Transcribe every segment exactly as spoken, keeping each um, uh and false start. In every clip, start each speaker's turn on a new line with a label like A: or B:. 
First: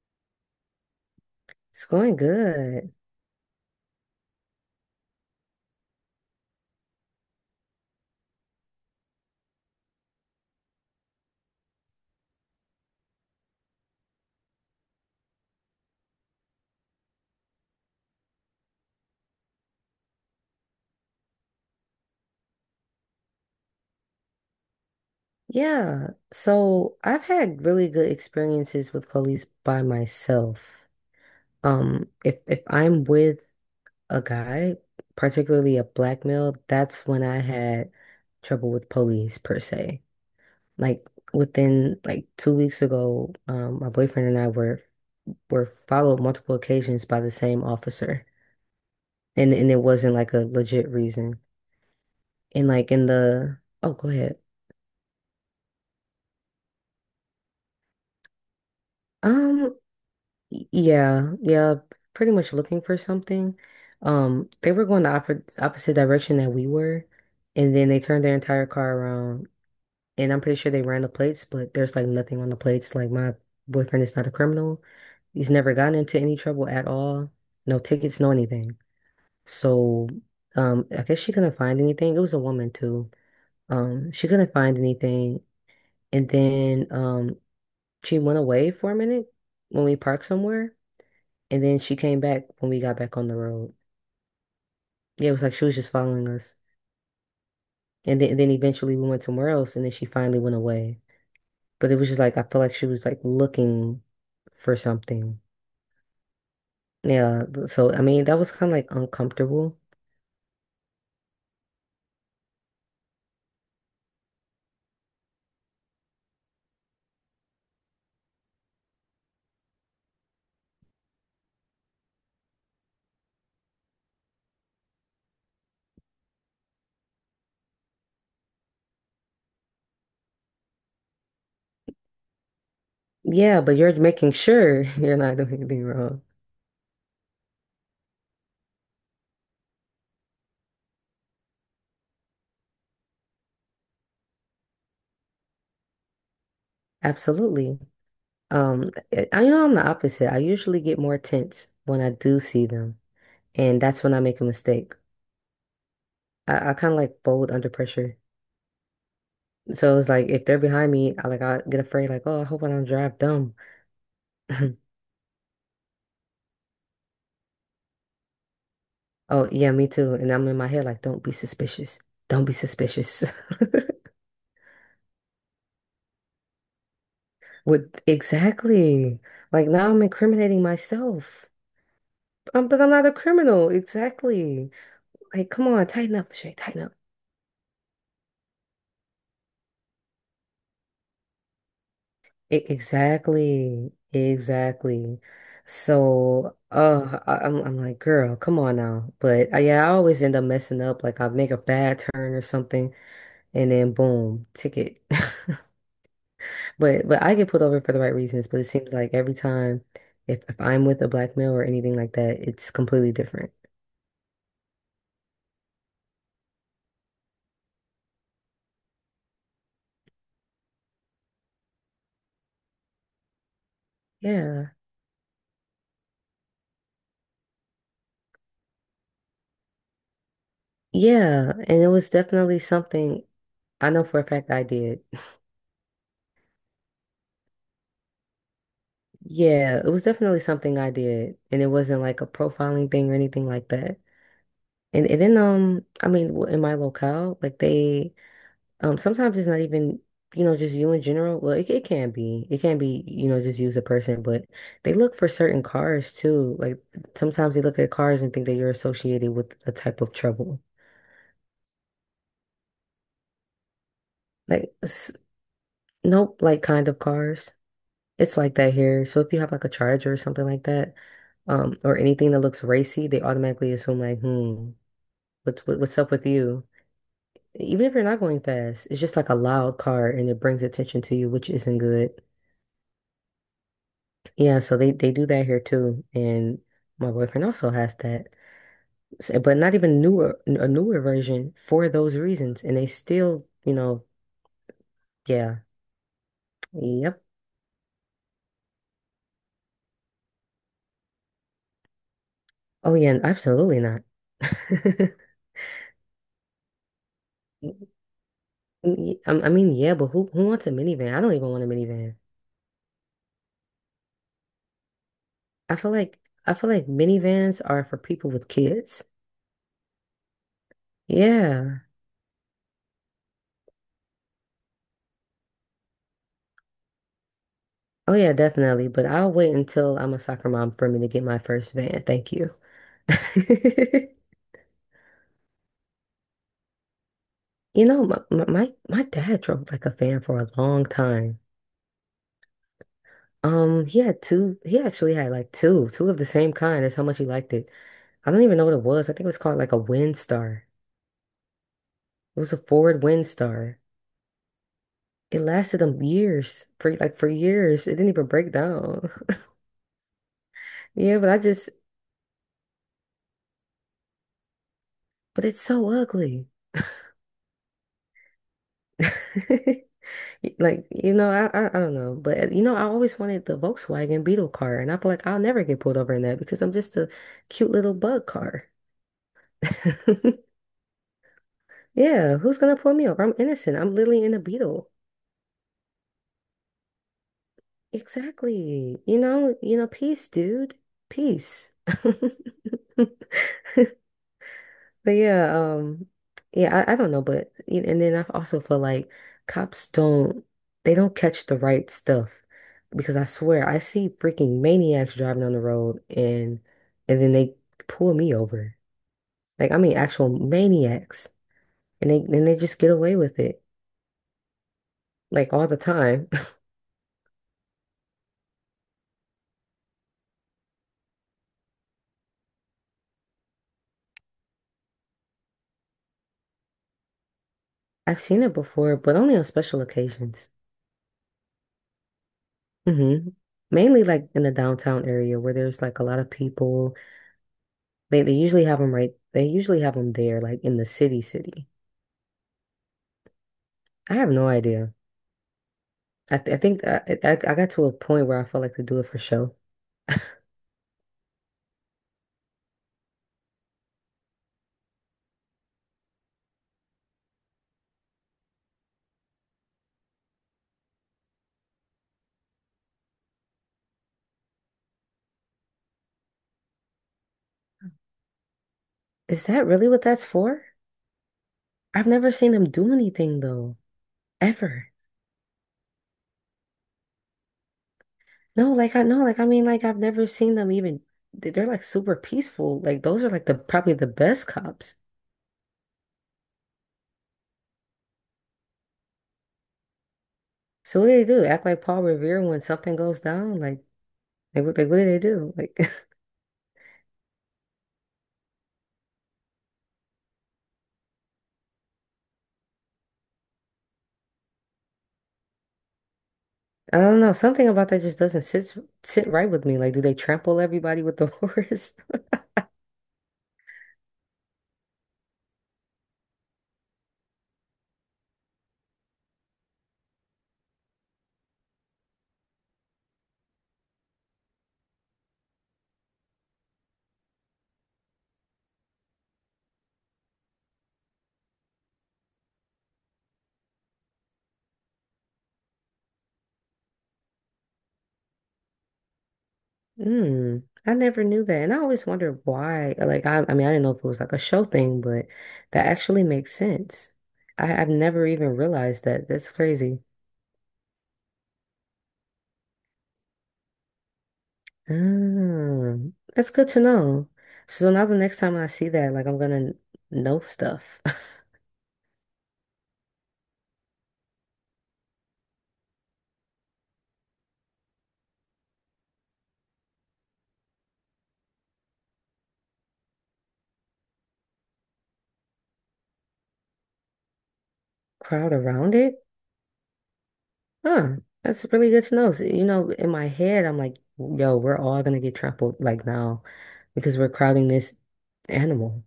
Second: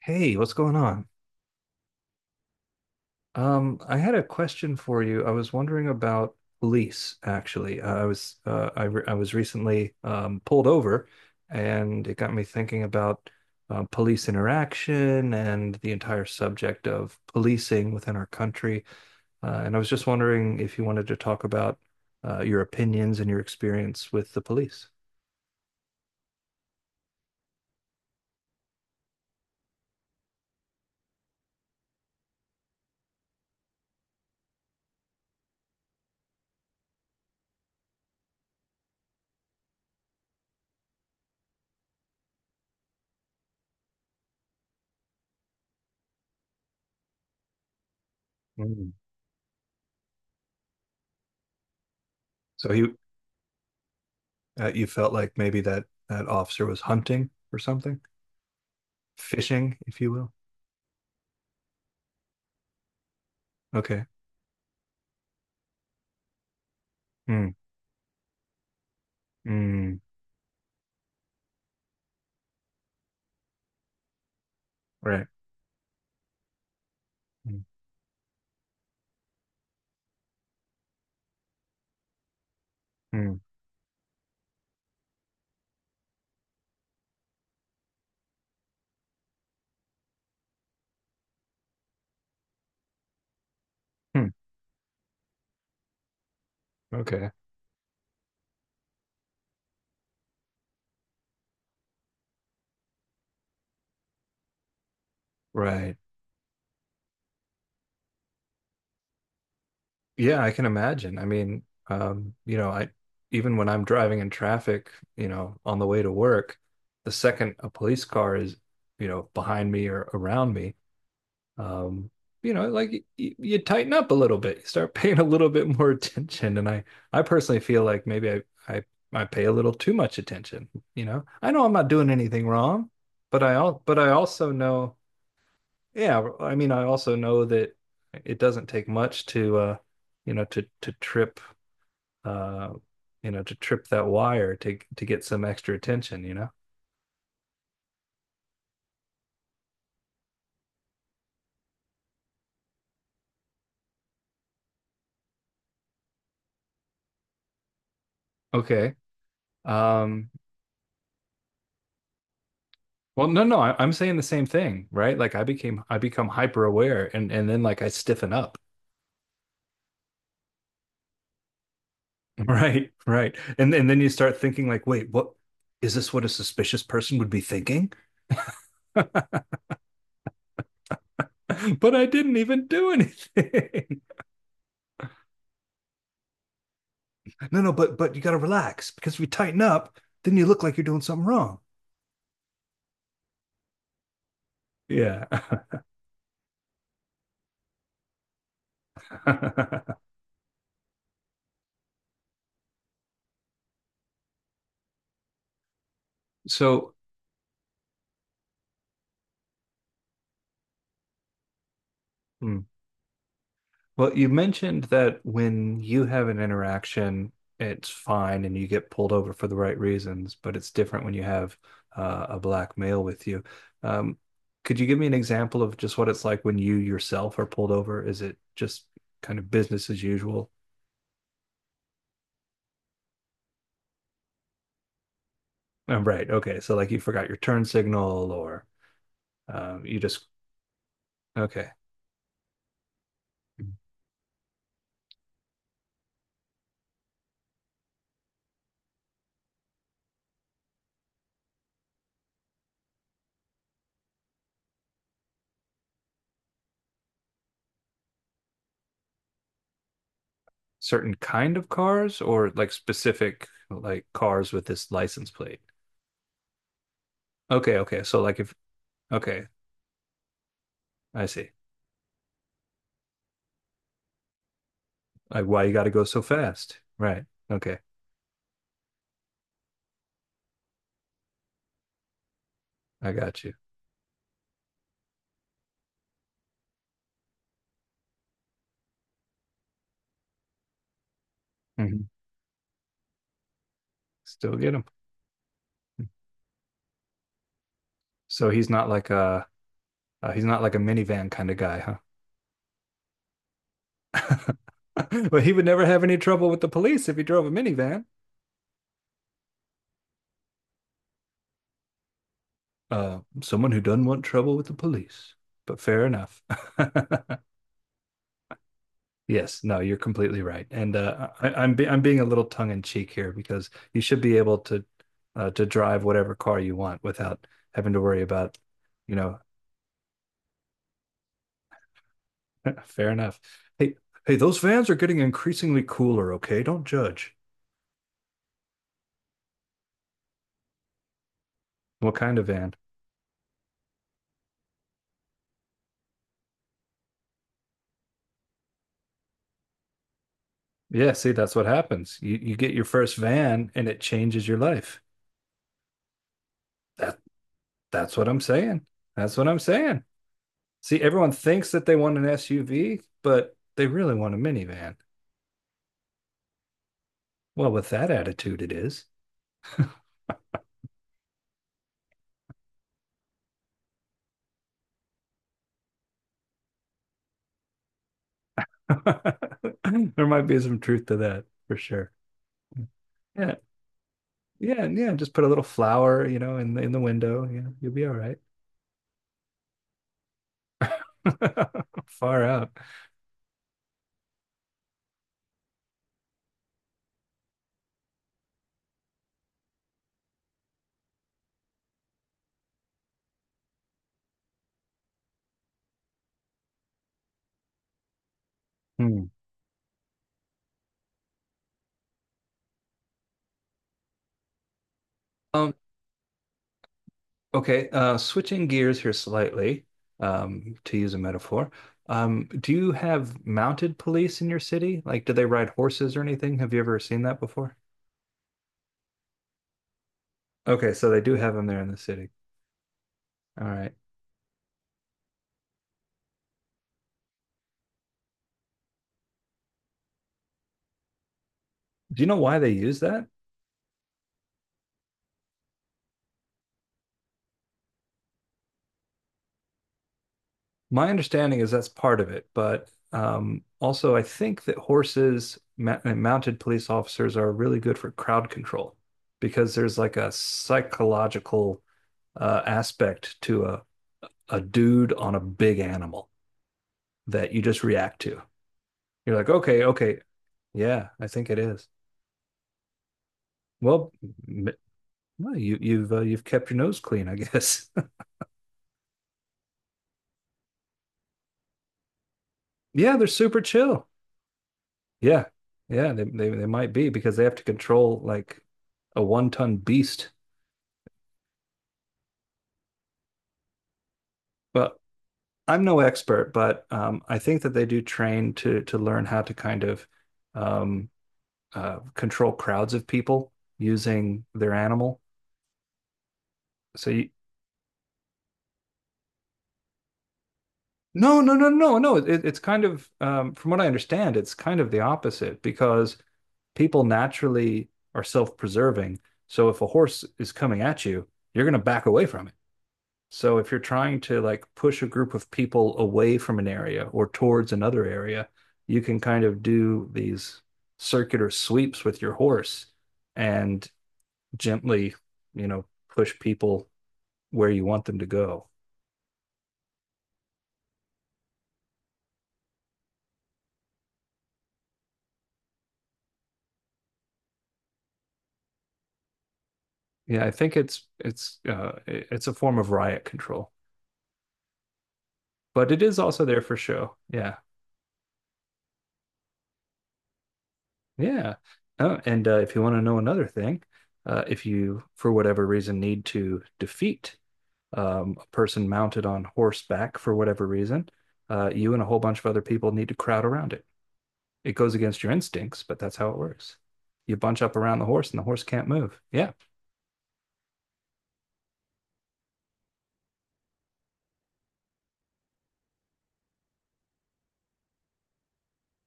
A: Hey, what's going on?
B: It's going good.
A: Um, I had a question for you. I was wondering about police, actually. Uh, I was uh, I, re I was recently um, pulled over, and it got me thinking about uh, police interaction and the entire subject of policing within our country. Uh, and I was just wondering if you wanted to talk about uh, your opinions and your experience with the police.
B: Yeah. So I've had really good experiences with police by myself. Um, if if I'm with a guy, particularly a black male, that's when I had trouble with police per se. Like within like two weeks ago, um, my boyfriend and I were were followed multiple occasions by the same officer.
A: Mm.
B: And and it wasn't like a legit reason. And
A: So
B: like
A: you
B: in the, oh, go ahead.
A: uh, you felt like maybe that that officer was hunting or something, fishing,
B: Um,
A: if you will.
B: Y- Yeah, yeah, pretty much looking for something.
A: Okay.
B: Um, they were going the oppo- opposite direction that we were,
A: Mm,
B: and then they turned their entire car around.
A: mm,
B: And I'm pretty sure they ran the plates, but there's like nothing on the plates. Like my boyfriend is not a criminal.
A: right.
B: He's never gotten into any trouble at all.
A: Mm,
B: No tickets, no anything. So, um, I guess she couldn't find anything. It was a woman too.
A: mm,
B: Um, she couldn't find anything, and then um, she went away for a minute when we parked somewhere. And then she came back when we got back on the road.
A: hmm,
B: Yeah, it was like she was just following us.
A: okay.
B: And then, and then eventually we went somewhere else and then she finally went away. But it was just like I felt like she was like looking for something.
A: Right.
B: Yeah, so I mean that was kind of like uncomfortable.
A: Yeah, I can imagine. I mean, um, you know, I even when I'm driving in traffic, you know, on the way to work, the second a police car is, you know, behind me or around me, um, you know, like y y- you tighten up a little bit. You start paying a little bit more attention. And I I personally feel like maybe I I I pay a little too much attention, you know. I know I'm not doing anything wrong, but I
B: Yeah, but
A: al
B: you're
A: but I
B: making
A: also
B: sure
A: know.
B: you're not doing anything
A: Yeah,
B: wrong.
A: well, I mean, I also know that it doesn't take much to, uh, you know, to to trip, uh, you know, to trip that wire to to get some extra attention. You know.
B: Absolutely. Um, I I know I'm the opposite. I usually get more tense when I do see them, and that's when I make a mistake. I, I kind of like fold under pressure.
A: Okay.
B: So it's like
A: Um.
B: if they're behind me, I like I get afraid, like, oh, I hope I don't drive
A: Well, no,
B: dumb.
A: no, I, I'm saying the same thing, right? Like I became, I become hyper aware, and and then like I stiffen up.
B: Oh, yeah, me too. And I'm in my head like, don't be suspicious. Don't be
A: Right,
B: suspicious.
A: right, and and then you start thinking like, wait, what is this? What a suspicious person would be thinking?
B: With Exactly. Like now I'm incriminating myself.
A: But I didn't even
B: Um, but
A: do
B: I'm not a criminal.
A: anything.
B: Exactly. Like, come on, tighten up, Shay, tighten up.
A: No, no, but but you got to relax because if you tighten up, then you look like you're doing something wrong.
B: E- exactly. Exactly.
A: Yeah.
B: So, uh, I- I'm I'm like, girl, come on now. But uh, yeah, I always end up messing up. Like I make a bad turn or something, and then boom, ticket.
A: So,
B: But but I get pulled over for the right reasons. But it seems like every time, if if I'm with a black male or anything like that,
A: hmm.
B: it's completely different.
A: Well, you mentioned that when you have an interaction, it's fine and you get pulled over for the right reasons, but it's different when you have uh, a black male with you. Um,
B: Yeah,
A: could you give me an example of just what it's like when you yourself are pulled over? Is it just kind of business as usual?
B: yeah, and it was definitely something I know for a fact I did.
A: Oh, right. Okay. So, like, you forgot your turn signal, or uh,
B: Yeah, it
A: you
B: was
A: just,
B: definitely something I did, and it
A: okay.
B: wasn't like a profiling thing or anything like that. And and then um, I mean, w- in my locale, like they. Um, sometimes it's not even, you know, just you in general. Well, it, it can be. It can be, you know, just use a person, but they look for certain cars too. Like sometimes they look at cars and think that you're associated with a type of trouble.
A: Certain kind of cars or like specific like cars with
B: Like
A: this
B: s-
A: license plate?
B: nope, like kind of cars.
A: Okay, okay. So
B: It's
A: like if
B: like that here. So if you
A: okay,
B: have like a Charger or something like that,
A: I see.
B: um, or anything that looks racy, they automatically assume like, hmm,
A: Like why
B: what's
A: you
B: what,
A: got to
B: what's
A: go
B: up
A: so
B: with you?
A: fast? Right. Okay,
B: Even if you're not going fast, it's just like a loud car and it brings attention to you, which isn't good.
A: I got you.
B: Yeah, so they they do that here too, and my boyfriend also has that, So- but not even newer a newer version for
A: Hmm.
B: those reasons, and they still, you know,
A: Still get him.
B: yeah, yep,
A: So he's not like a uh, he's not like a minivan kind of guy, huh?
B: oh yeah, absolutely not.
A: But he would never have any trouble with the police if he drove a minivan.
B: Y- I I mean, yeah, but who who wants a minivan? I don't even want a minivan.
A: Uh, someone who doesn't want trouble with the police.
B: I
A: But
B: feel
A: fair
B: like
A: enough.
B: I feel like minivans are for people with kids.
A: Yes, no, you're completely right, and uh, I, I'm
B: Yeah,
A: be I'm being a little tongue in cheek here because you should be able to uh, to drive whatever car you want without having to
B: oh
A: worry
B: yeah,
A: about,
B: definitely. But
A: you
B: I'll
A: know.
B: wait until I'm a soccer mom for me to get my first van. Thank you.
A: Fair enough. Hey, hey, those vans are getting increasingly cooler. Okay, don't judge.
B: You know, my, my my my dad drove like a fan for a long time.
A: What kind of van?
B: Um, he had two. He actually had like two, two of the same kind. That's how much he liked it. I don't even know what it was. I think it was called like a Windstar.
A: Yeah, see, that's what happens. You
B: It was
A: you
B: a
A: get your
B: Ford
A: first van
B: Windstar.
A: and it changes your life.
B: It lasted him years, for like
A: That
B: for years. It didn't
A: that's
B: even
A: what I'm
B: break
A: saying.
B: down.
A: That's what I'm saying. See,
B: Yeah, but
A: everyone
B: I just,
A: thinks that they want an S U V, but they really want a minivan.
B: but it's so ugly.
A: Well, with that attitude, it is.
B: Like, you know, I, I I don't know, but uh, you know, I always wanted the Volkswagen Beetle car, and I feel like I'll never get pulled over in that because I'm just a cute little bug car.
A: There might be some truth to that for sure.
B: Yeah, who's gonna pull me over? I'm
A: Yeah.
B: innocent. I'm literally in a
A: Yeah.
B: beetle.
A: Yeah. Just put a little flower, you know, in the in the window. Yeah. You'll be all right.
B: Exactly. You know, you know, peace, dude. Peace.
A: Far out.
B: But yeah, um, yeah, I, I don't know, but you and then I also feel like cops don't, they don't catch the right stuff because I swear I see freaking maniacs driving on the road and and then they pull me over.
A: Hmm.
B: Like I mean actual maniacs and they and they just get away with it like all
A: Um,
B: the time.
A: okay. Uh, switching gears here slightly, um, to use a metaphor. Um, do you have mounted police in your city? Like, do they ride horses or anything? Have you ever seen that before?
B: I've seen it before, but only on special occasions.
A: Okay, so they do have them there in the city.
B: Hmm.
A: All right.
B: Mainly like in the downtown area where there's like a lot of people. They they usually have them right. They usually have them there, like in the city, city.
A: Do you know why they use that?
B: I have no idea. I th I think I, I I got to a point where I felt like they do it for show.
A: My understanding is that's part of it, but um, also I think that horses ma- and mounted police officers are really good for crowd control because there's like a psychological uh, aspect to a, a dude on a big animal that you just react to. You're
B: Is
A: like,
B: that
A: okay,
B: really what
A: okay,
B: that's for?
A: yeah, I think it is.
B: I've never seen them do anything though.
A: Well, m-
B: Ever.
A: well you, you've uh, you've kept your nose clean, I guess.
B: No, like I no, like I mean, like I've never seen them even. they- They're like super peaceful. Like
A: Yeah,
B: those
A: they're
B: are like the
A: super
B: probably
A: chill.
B: the best cops.
A: Yeah, yeah, they, they they might be because they have to control like a one ton beast.
B: So what do they do? Act like Paul Revere when something goes down? Like, like what, like
A: Well,
B: what do they do? Like
A: I'm no expert, but um, I think that they do train to to learn how to kind of um, uh, control crowds of people using their animal.
B: I
A: So
B: don't
A: you,
B: know. Something about that just doesn't sit sit right with me. Like, do they trample everybody with the
A: no, no, no,
B: horse?
A: no, no. It, it's kind of um, from what I understand, it's kind of the opposite because people naturally are self-preserving. So if a horse is coming at you, you're going to back away from it. So if you're trying to like push a group of people away from an area or towards another area, you can kind of do these circular sweeps with your horse and gently, you know, push people where you want them to go.
B: Mm, I never knew that, and I always wondered why. Like I, I mean, I didn't know if it was like a show thing, but that actually makes sense. I, I've never even realized that. That's crazy.
A: Yeah, I think it's it's uh it's a form of riot control, but it
B: Mm,
A: is also
B: that's
A: there
B: good
A: for
B: to
A: show.
B: know.
A: Yeah.
B: So now the next time I see that, like I'm gonna know stuff.
A: Yeah. Oh, and uh, if you want to know another thing, uh, if you, for whatever reason, need to defeat um, a person mounted on horseback for whatever reason, uh, you and a whole bunch of other people need to crowd around it. It goes against your instincts, but that's how it works. You bunch up around the horse, and the
B: Crowd
A: horse can't
B: around
A: move.
B: it?
A: Yeah,
B: Huh. That's really good to know. So, you know, in my head, I'm like, yo, we're all gonna get trampled like now because we're crowding this animal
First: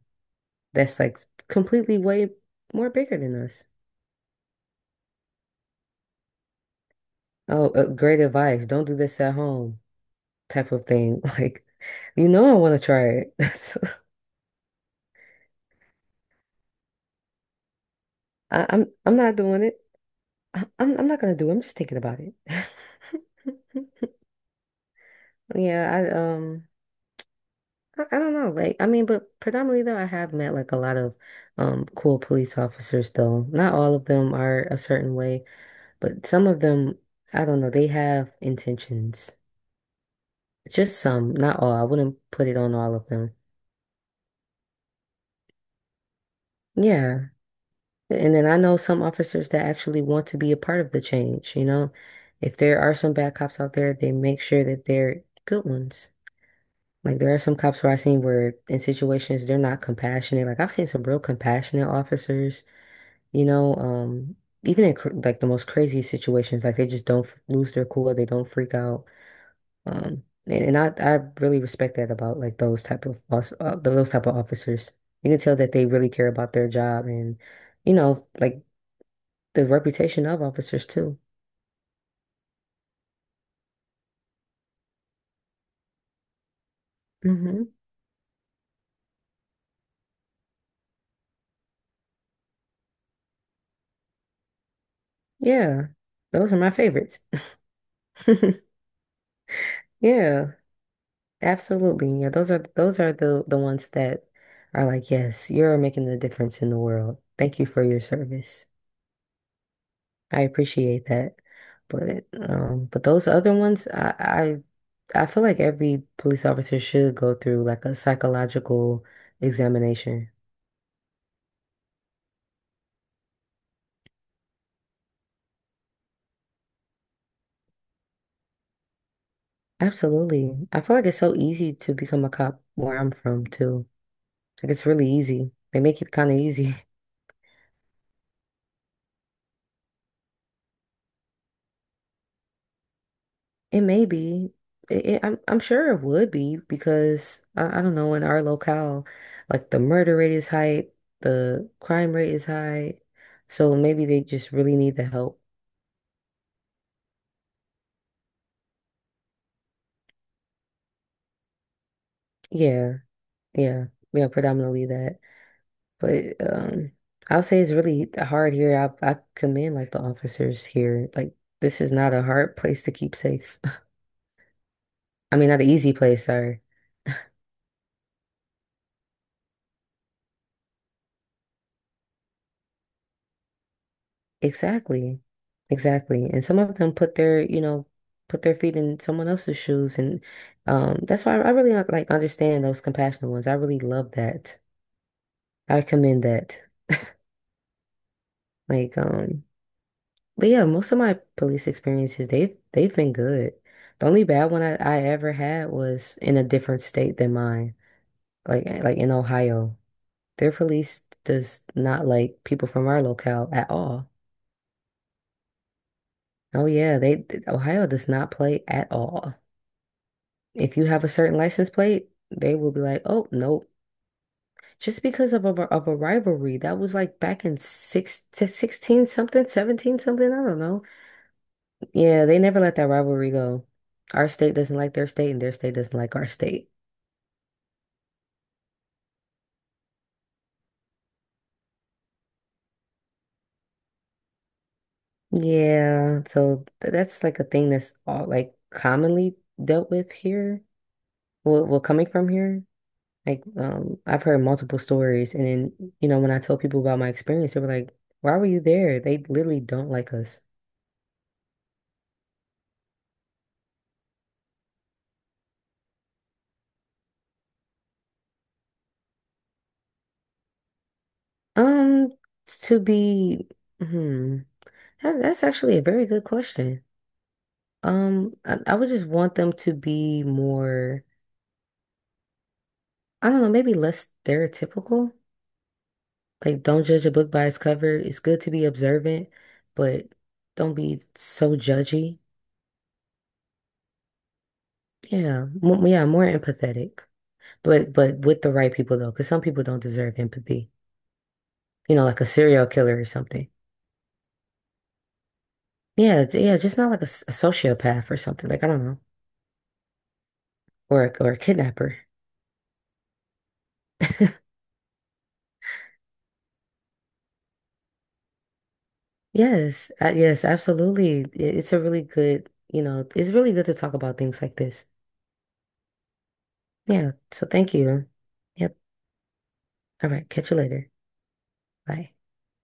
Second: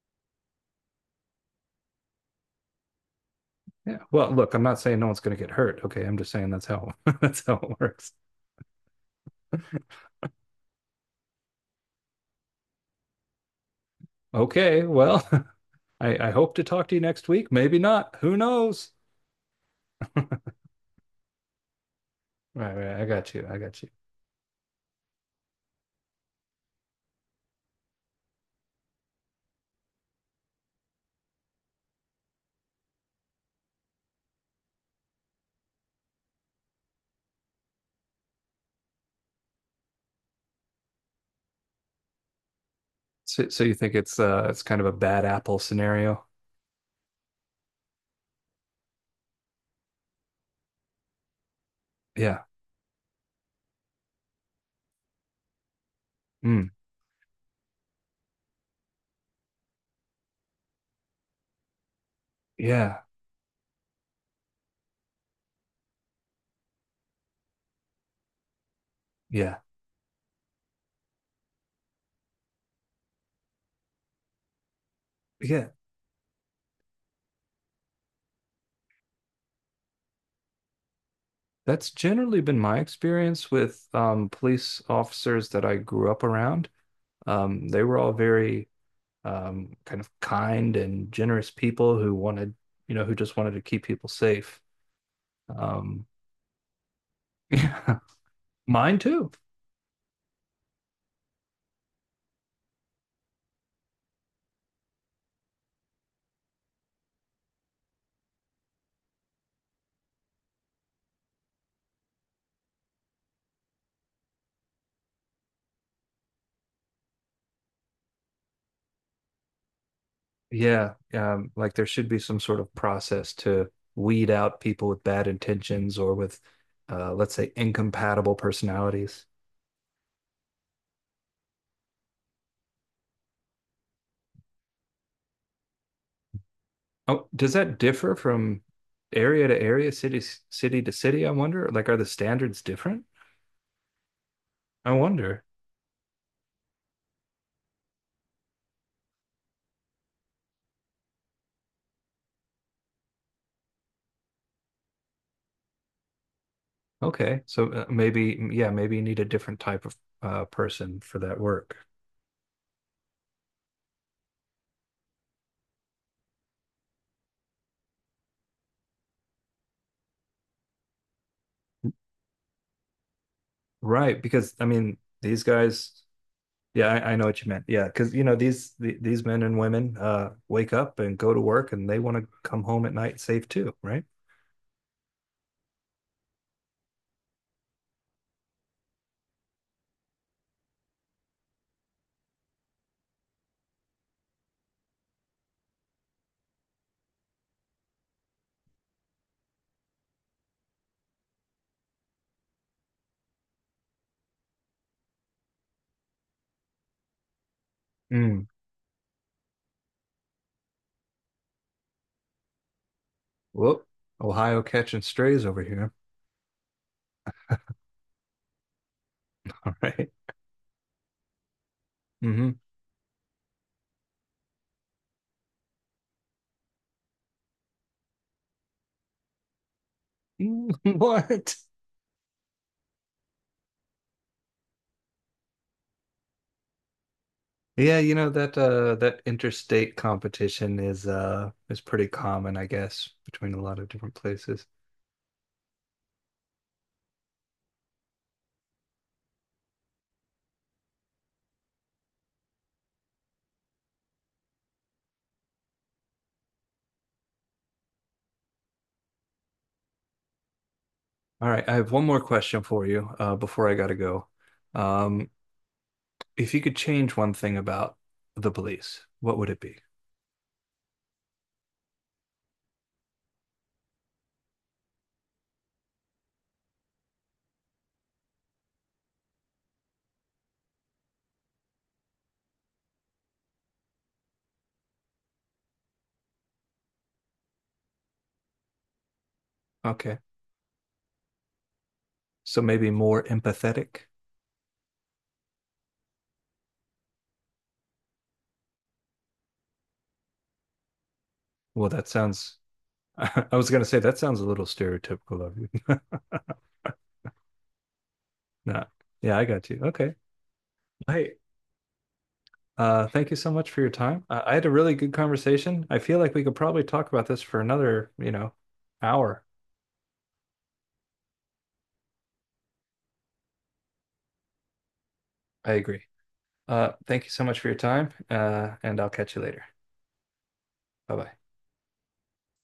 B: that's like completely way more bigger than us.
A: yeah. Well, look, I'm not saying no one's going to get hurt. Okay, I'm just saying that's how that's how it
B: Oh, uh,
A: works.
B: great advice. Don't do this at home type of thing. Like, you know, I want to try it. So,
A: Okay, well, I, I hope to talk to you next week. Maybe not. Who
B: I, I'm
A: knows?
B: I'm not doing it. I, I'm I'm not gonna do it. I'm just thinking about it.
A: Right, right. I got you. I got you.
B: Yeah, I um I, I don't know. Like I mean, but predominantly though I have met like a lot of um cool police officers though. Not all of them are a certain way, but some of them, I don't know, they have intentions. Just some, not all. I wouldn't put it on all of them.
A: So, so you think it's uh it's kind of a bad apple scenario?
B: Yeah. And then I know some officers that actually want to be a part of the change, you know.
A: Yeah.
B: If there are some bad cops out there, they make sure that they're good ones.
A: Mm.
B: Like there are some cops where I've seen where in situations they're not compassionate. Like I've seen some real compassionate officers,
A: Yeah.
B: you know, um, even in cr like the most crazy situations, like they just don't f- lose their cool, they don't freak out.
A: Yeah.
B: Um, and, and I I really respect that about like those type of os- uh, those type of officers. You can tell
A: Yeah.
B: that they really care about their job and, you know, like the reputation of officers too.
A: That's generally been my experience with um, police officers that I grew up around. Um,
B: Hmm.
A: they were all very um, kind of kind and generous people who wanted, you know, who just wanted to keep people safe.
B: Yeah,
A: Um,
B: those are my favorites.
A: yeah, mine too.
B: Yeah. Absolutely. Yeah, those are those are the the ones that are like, yes, you're making the difference in the world. Thank you for your service. I appreciate that. But um, but those other ones, I I, I feel like every police officer should go through like a psychological examination.
A: Yeah, um, like there should be some sort of process to weed out people with bad intentions or with, uh, let's say, incompatible personalities.
B: Absolutely. I feel like it's so easy to become a cop where I'm from too. Like it's really easy. They make it kind of easy.
A: Oh, does that differ from area to area, city city to city? I wonder. Like, are the standards different?
B: It may be.
A: I
B: It, it- I'm
A: wonder.
B: I'm sure it would be because I, I don't know in our locale, like the murder rate is high, the crime rate is high, so maybe they just really need the help.
A: Okay, so uh, maybe yeah, maybe you need a different type of uh, person for that work,
B: Yeah, yeah, yeah, predominantly that. But um, I'll say it's really hard here. I I commend like the officers here. Like this is not a hard place to keep safe.
A: right? Because I mean,
B: I
A: these
B: mean, not an easy
A: guys.
B: place. Sorry.
A: Yeah, I, I know what you meant. Yeah, because you know these the, these men and women uh, wake up and go to work, and they want to come home at night safe too, right?
B: Exactly. Exactly. And some of them put their, you know, put their feet in someone else's shoes. And um, that's why I really like like, understand those compassionate ones. I really love that. I commend that. Like, um, but yeah, most of my police experiences, they've they've been good. The only bad one I, I ever had was in a different state than mine.
A: Mm.
B: Like eh, like in Ohio. Their police does not like people from our locale at
A: Whoop!
B: all.
A: Ohio catching strays over here.
B: Oh yeah, they Ohio does not play at all.
A: All right.
B: If you have a certain license plate, they will be like, oh, nope. Just because of a, of a rivalry that was like back in six to sixteen something, seventeen something, I don't know.
A: Mm-hmm. What?
B: Yeah, they never let that rivalry go. Our state doesn't like their state and their state doesn't like our state.
A: Yeah, you know that uh that interstate competition is uh is pretty common, I guess, between a lot of different places.
B: Yeah, so th that's like a thing that's all like commonly dealt with here. Well, well, coming from here, like um, I've heard multiple stories, and then you know when I tell people about my experience, they were like, "Why were you there?" They literally don't like us.
A: All right, I have one more question for you uh before I gotta go. Um, if you could change one thing about the police, what would it be?
B: Um, to be, hmm, that, that's actually a very good question. Um, I, I would just want them to be more, I don't know, maybe less stereotypical. Like, don't judge a book by its cover. It's good to be observant, but
A: Okay.
B: don't be so judgy.
A: So maybe more empathetic?
B: Yeah, mo yeah, more empathetic, but but with the right people though, because some people don't deserve empathy.
A: Well,
B: You know,
A: that
B: like a
A: sounds
B: serial killer or
A: I
B: something.
A: was gonna say that sounds a little stereotypical of you.
B: Yeah, j- yeah, just not like a, s- a sociopath or something. Like, I don't
A: No.
B: know,
A: Yeah, I got you. Okay.
B: or a, or
A: Hey,
B: a kidnapper.
A: Uh, thank you so much for your time. Uh, I had a really good conversation. I feel like we could probably talk about this for another, you know, hour.
B: Yes, uh, yes, absolutely. I- It's a really good, you know, it's really good to talk about things like this.
A: I agree. Uh,
B: Yeah,
A: thank you so
B: so
A: much for
B: thank
A: your
B: you.
A: time, uh,
B: Yep.
A: and I'll catch you later.
B: All right, catch you later.
A: Bye bye.
B: Bye.